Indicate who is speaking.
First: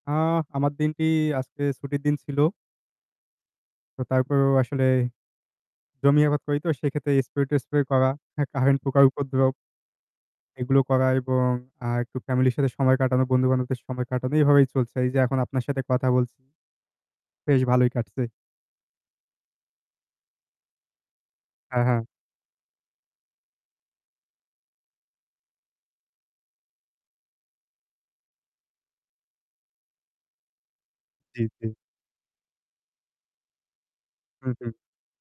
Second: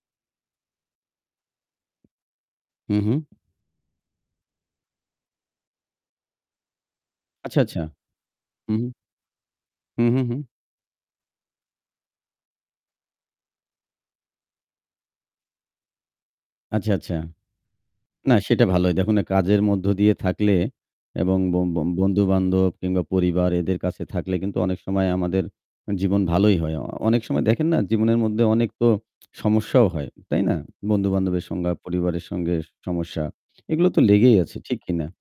Speaker 1: আ আমার দিনটি আজকে ছুটির দিন ছিল
Speaker 2: হু, হু।
Speaker 1: তো তারপরেও আসলে জমি আবাদ করিতো সেক্ষেত্রে
Speaker 2: আচ্ছা, আচ্ছা।
Speaker 1: স্প্রে-টেস্প্রে করা হ্যাঁ,
Speaker 2: হু,
Speaker 1: কারেন্ট
Speaker 2: হু।
Speaker 1: পোকার উপদ্রব।
Speaker 2: হু, হু, হু।
Speaker 1: এগুলো করা এবং আ একটু ফ্যামিলি র সাথে সময় কাটানো বন্ধু-বান্ধবদের সময় কাটানো এইভাবেই চলছে। এই যে এখন আপনার সাথে কথা বল
Speaker 2: আচ্ছা, আচ্ছা।
Speaker 1: বেশ ভালোই কাটছে।
Speaker 2: না সেটা ভালোই। দেখুন না কাজের মধ্য দিয়ে থাকলে এবং ব ব
Speaker 1: হ্যাঁ, হ্যাঁ।
Speaker 2: বন্ধুবান্ধব কিংবা পরিবার এদের কাছে থাকলে কিন্তু অনেক সময় আমাদের জীবন ভালোই হয়। অনেক সময় দেখেন না জীবনের মধ্যে অনেক তো সমস্যাও হয়। তাই না?
Speaker 1: জি,
Speaker 2: বন্ধু-বান্ধবের
Speaker 1: জি।
Speaker 2: সঙ্গে পরিবারের সঙ্গে সমস্যা। এগুলো তো লেগেই
Speaker 1: হু,
Speaker 2: আছে।
Speaker 1: হু।
Speaker 2: ঠিক কিনা?